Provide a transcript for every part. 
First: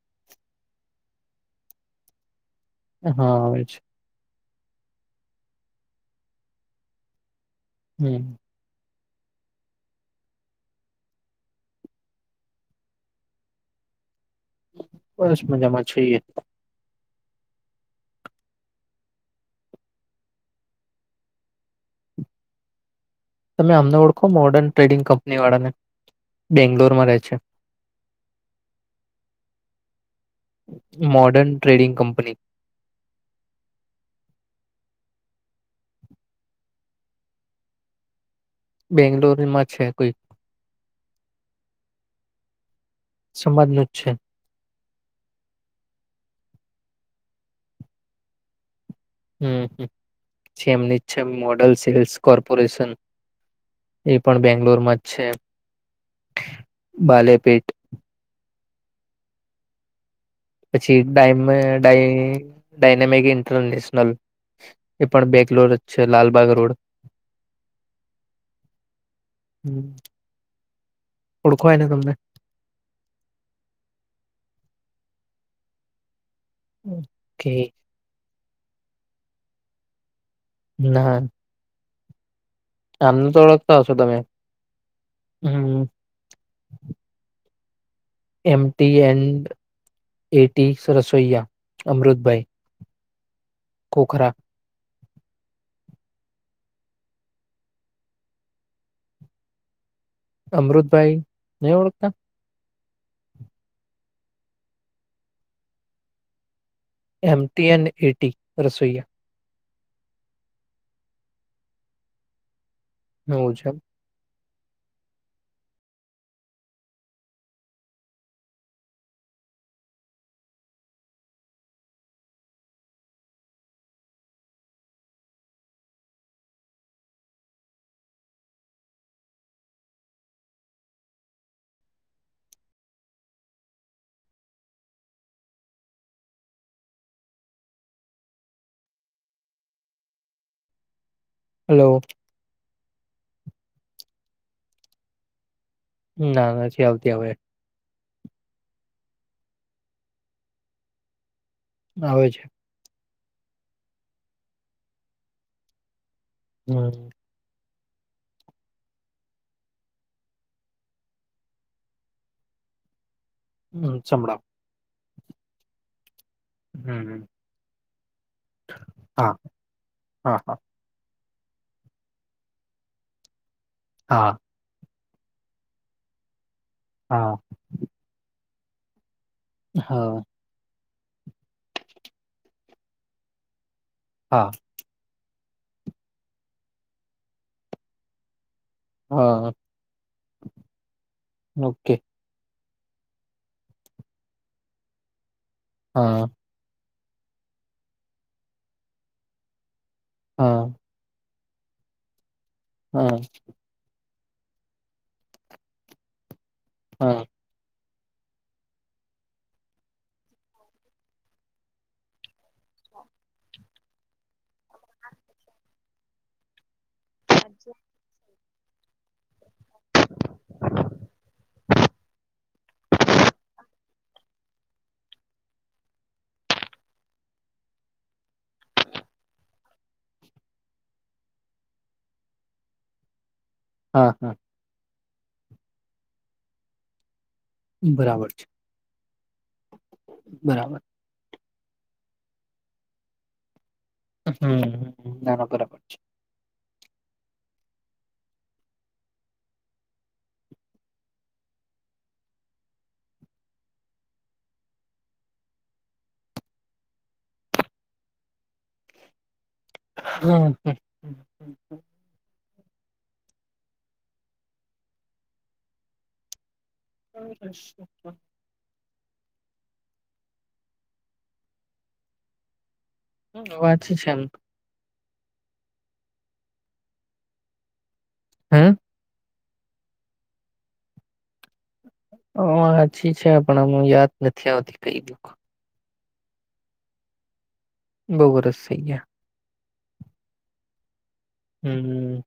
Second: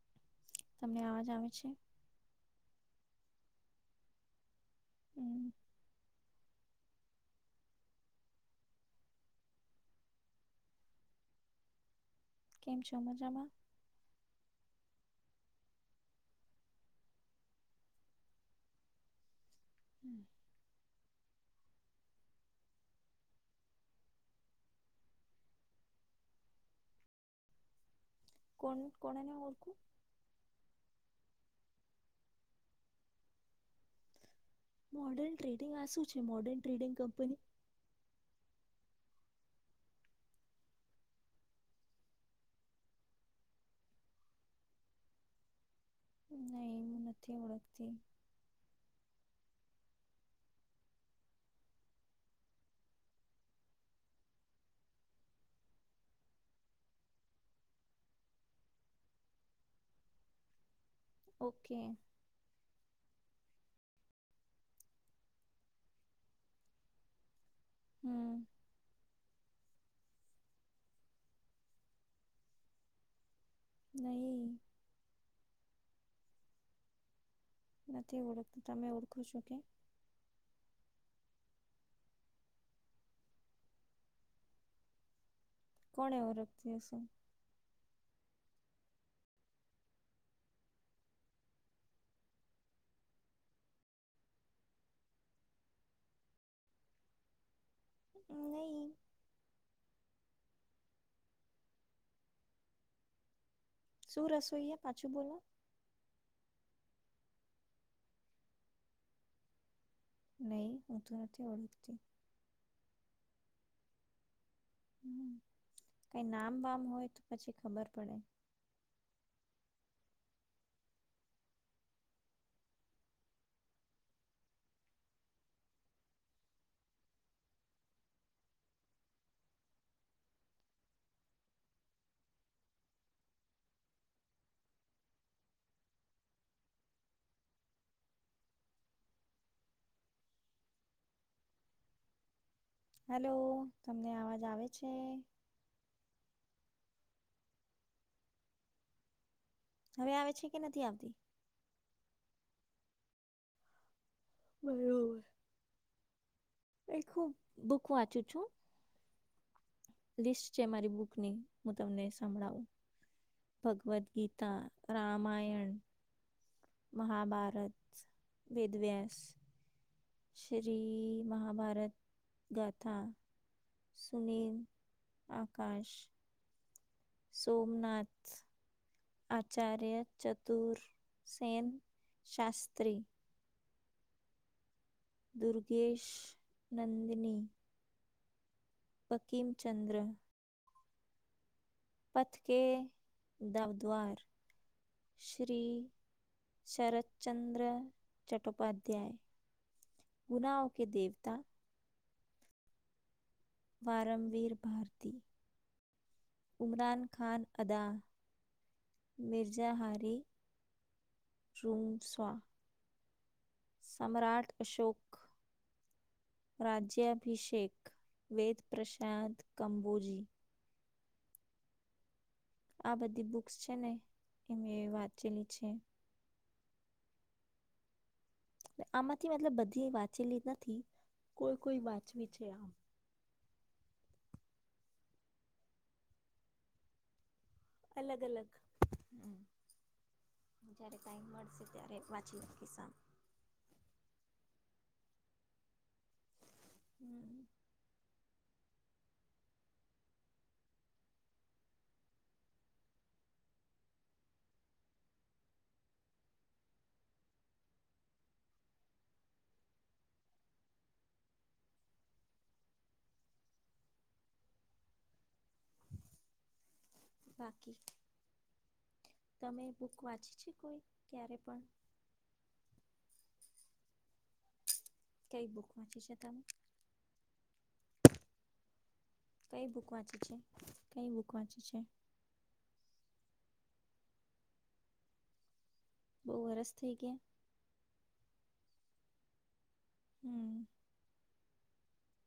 [inaudible] ને અવાજ આવે છે? હા આવે છે. હમ્મ. હમ્મ. કેમ છો મજામાં? બસમાં મજામા છીએ. હમ્મ. તમે આમને ઓળખો મોર્ડર્ન ટ્રેડિંગ કંપની વાળાને, બેંગ્લોરમાં રહે છે? કોનું, કોને નહિં ઓળખું? Modern trading company. Modern trading આ શું છે, મોડન ટ્રેડિંગ કંપની? બેંગ્લોર માં છે કોઈ. સમાજનું જ છે. નહી હું નથી ઓળખતી. હમ્મ-હમ્મ, જે એમની છે જ મોડલ સેલ્સ કોર્પોરેશન, એ પણ બેંગ્લોરમાં જ છે, બાલેપેટ. પછી ડાયમ અહ ઓકે ડાય ડાયનેમિક ઇન્ટરનેશનલ, એ પણ બેંગ્લોર જ છે લાલબાગ રોડ. હમ્મ. હમ્મ ઓળખો એને તમને? નહી. હમ્મ. નથી ઓળખ તમે ઓળખો છો કે? ના. આમને તો ઓળખતા હશો તમે. હમ કોને ઓળખતી હશે? એમ ટી એન્ડ એટી સ રસોઈયા અમૃતભાઈ ખોખરા. નહી. અમૃતભાઈ, નઈ ઓળખતા? શું રસોઈએ, પાછું બોલો? એમ ટી એન્ડ એટી રસોઈયા. નઈ, હું તો નથી ઓળખતી. [unintelligible] છે. કઈ નામ વામ હોય, તો પછી ખબર પડે. હલો. હેલો, તમને અવાજ આવે છે? ના ના નથી આવતી, હવે. હવે આવે છે, કે નથી આવતી? આવે છે. [unintelligible] એ હમ ખૂબ બુક વાંચું છું. લિસ્ટ છે મારી બુક ની, હું તમને સંભળાવું. ભગવદ્ સંભળાવ ગીતા. રામાયણ. હમ મહાભારત, વેદવ્યાસ હા હા હા શ્રી મહાભારત ગાથા સુનીમ આકાશ હા સોમનાથ આચાર્ય હા ચતુર શેન શાસ્ત્રી હા. દુર્ગેશ, નંદિની હા હા વકીમચંદ્ર ઓકે. કે દવદ્વાર શ્રી હા શરત ચંદ્ર ચટ્ટોપાધ્યાય હા ગુનાઓ કે દેવતા હા. વારમવીર ભારતી ઉમરન હા ખાન અદા મિર્ઝા હારી રૂમસ્વ સમ્રાટ અશોક, રાજ્યાભિષેક, વેદ પ્રસાાદ કંબોજી [inaudible] આ બધી બુક્સ છે ને એ વાતચેલી છે. આમાંથી મતલબ બધી વાંચેલી નથી કોઈ કોઈ વાંચવી છે આમ હા હા અલગ અલગ બરાબર છે બરાબર જારે કઈ મળશે ત્યારે વાંચી નાીશ હમ નાના બરાબર છે. હમ હમ હ બાકી હ તમે બુક વાંચી છે કોઈ ક્યારે પણ વાચી છે એમ કઈ બુક વાચી છે તમે હે કઈ બુક વાંચે છે કઈ બુક વાંચે છે. હ સાચી છે પણ અમુ યાદ નથી આવતી કઈ દુક બહુ વરસ થઇ ગયા બહુબરસ સહી છે. હમ હમ હ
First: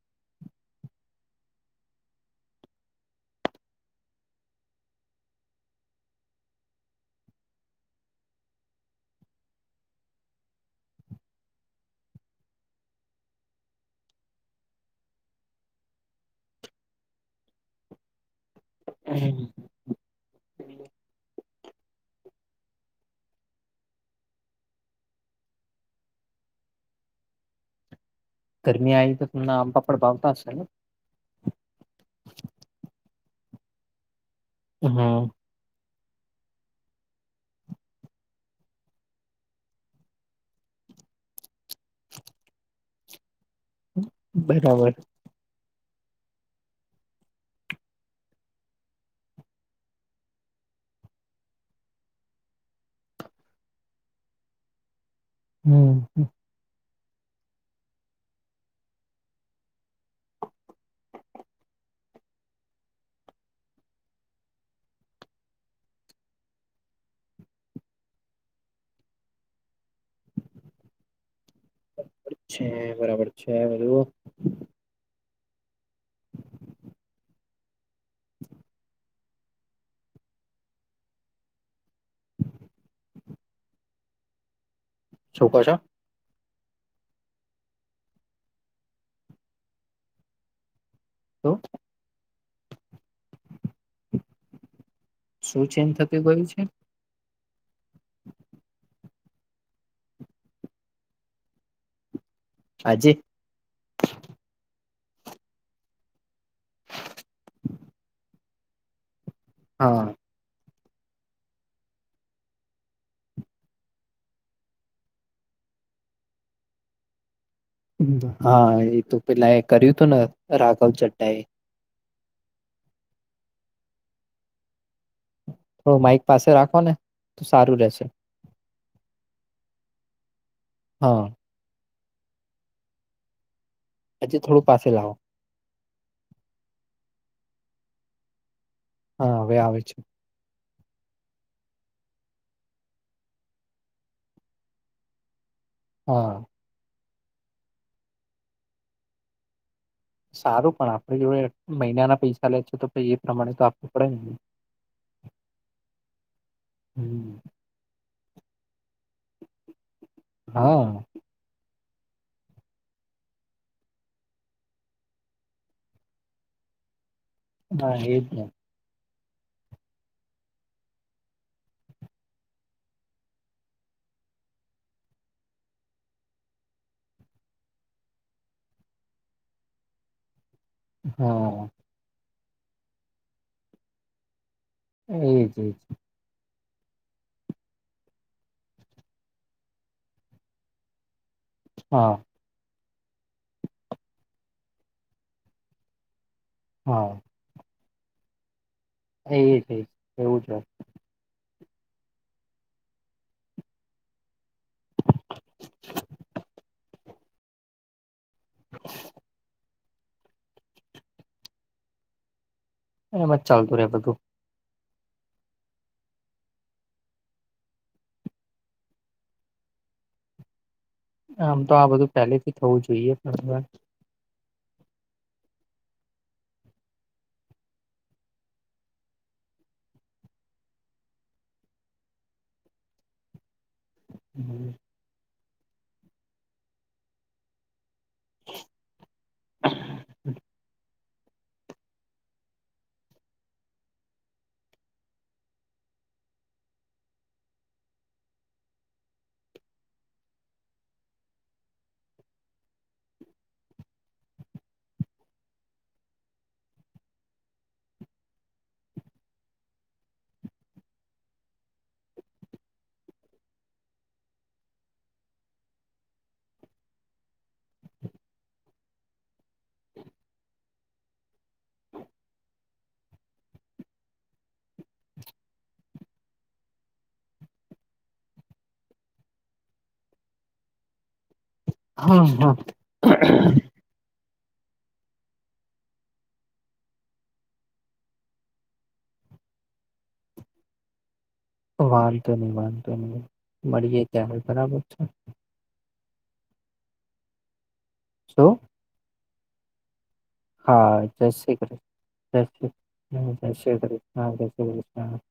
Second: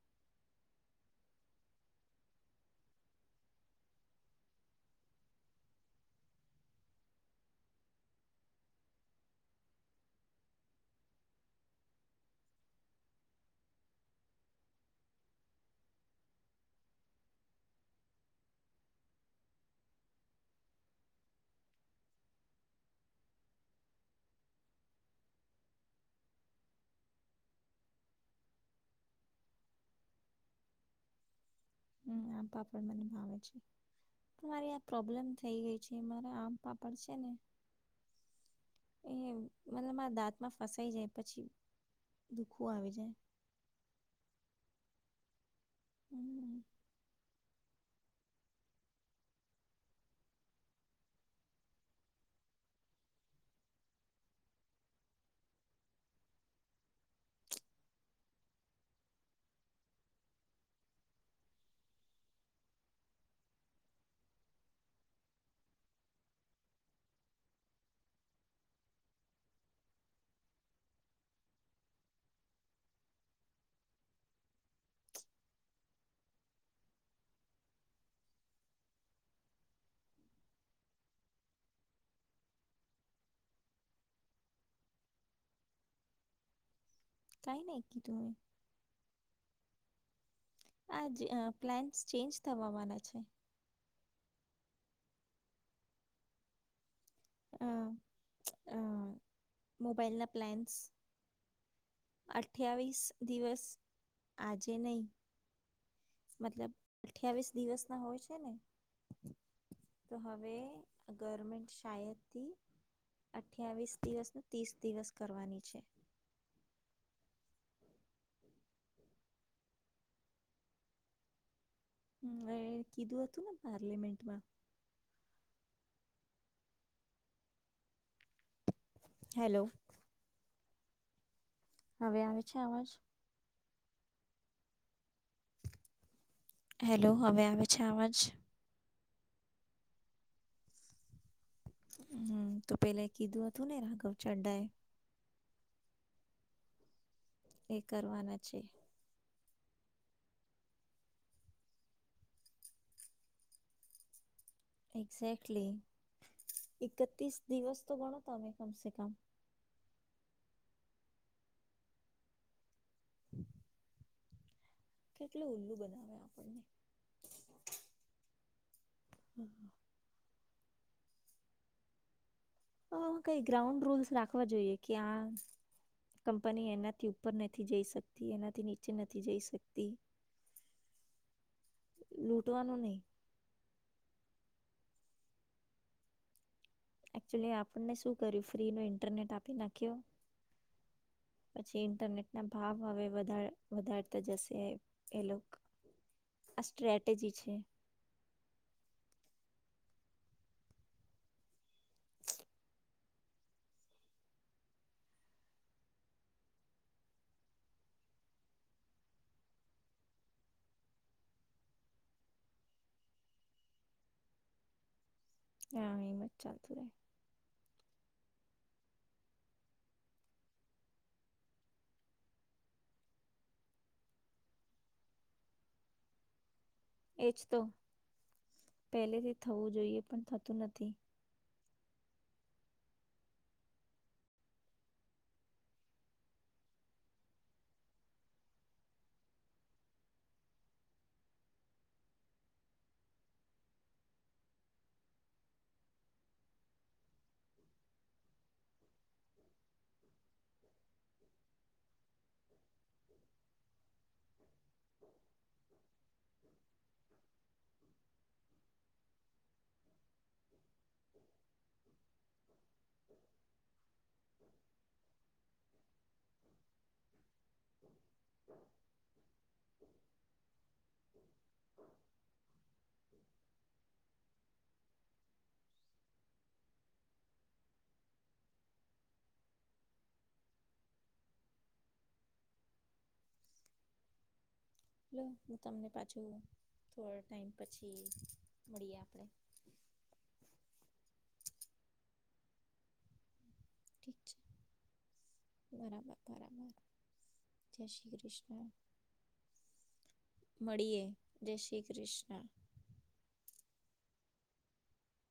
હમ ગરમી આવી તો તમ આંબાપડ ભાવતા હશે ને હમ આમપાપ મનેમાં આવે છે તમારી આ પ્રોબ્લેમ હમ થઈ ગઈ છે. જે મારા આમ પાપડ છે ને એ મતબ મારા દાંતમાં ફસાઈ જાય પછી દુખું આવી જાય બરાબર. હમ હમ હ બરાબર છે બરાબર છે બધું શું કોશ કઈ નકી તુમે આજ તો પ્લાન ચેન્જ તમાવાવાના છે શું ચેજ થતી ગયું છે હ મોબાઈલ ના પ્લાન્સ અઠવીસ આજે દિવસ આજે નહી મતલબ અઠયાવીસ દિવસ ના હોય છે ને હા તો હવે ગવર્મેન્ટ શાયદથી અઠયાવીસ દિવસને ત્રીસ દિવસ કરવાની છે. હા એ તો પેલા કર્યું હતું ને રાઘવ ચડ્ડા એ કીધું હતું ને પાર્લમેન્ટમાં થોડું માઈક પાસે રાખો ને તો સારું રેશે હેલો હા હવે આવે છે અવાજ. હજી થોડું પાસે લાવો. હેલો, હવે આવે છે આવાજ. હા, હવે આવે છે. હમ, તો પેલે કીધું હતું ને રાઘવ ચડ્ડાએ. હા. એ કરવાના છે. સારું પણ આપણી જોડે મહિનાના પૈસા લે છે, તો પહી એ પ્રમાણે તો આપવું પડે ને હ. એક્ઝે્ટલી હમ્મ, એકત્તિસ દિવસ તો ગણો તોમે કમસે કમ હા. [unintelligible] કેટલું ઉલ્લું બનાવે આપણને. હા, એ જ ને. હ, હ. આ કઈ ગ્રાઉન્ડ રૂલ્સ રાખવા જોઈએ કે આ કંપની એનાથી ઉપર નથી જઈ શકતી એનાથી નીચે નથી જઈ શકતી. હા. લૂટવાનું નહી. એજ એજ. એકચુલી આપણને શું કર્યું ફ્રી નો ઇન્ટરનેટ આપી નાખ્યો. પછી હા ઇન્ટરનેટના ભાવ હવે વધાર વધારતા જશે એ એ લોક આ હા સ્ટ્રેટેજી છે. એય છે, એવું છે. [unintelligible] એમ જ ચાલતું રે બધું. યા એમજ ચાલતું રે. આમ તો આ બધું પહેલેથી થવું જોઈએ, પણ [unintelligible] એજ તો પહેલેથી થવું જોઈએ પણ થતું નથી. હમ. [unintelligible] [unintelligible] [unintelligible] હા હા. લો હું તમને પાછું થોડો ટાઈમ પછી મળીએ આપડે. વાંધો નહી વાંધો નહી. મળીએ ત્યાં ઠીક હાલ બરાબર છે. છે બરાબર બરાબર. જય શ્રી શું ક્રિષ્ન. હા, જય શ્રી કૃષ્ જય શ્રી હમ જય શ્રી કૃષ હા, જય શ્રી ક્રિષ્ન.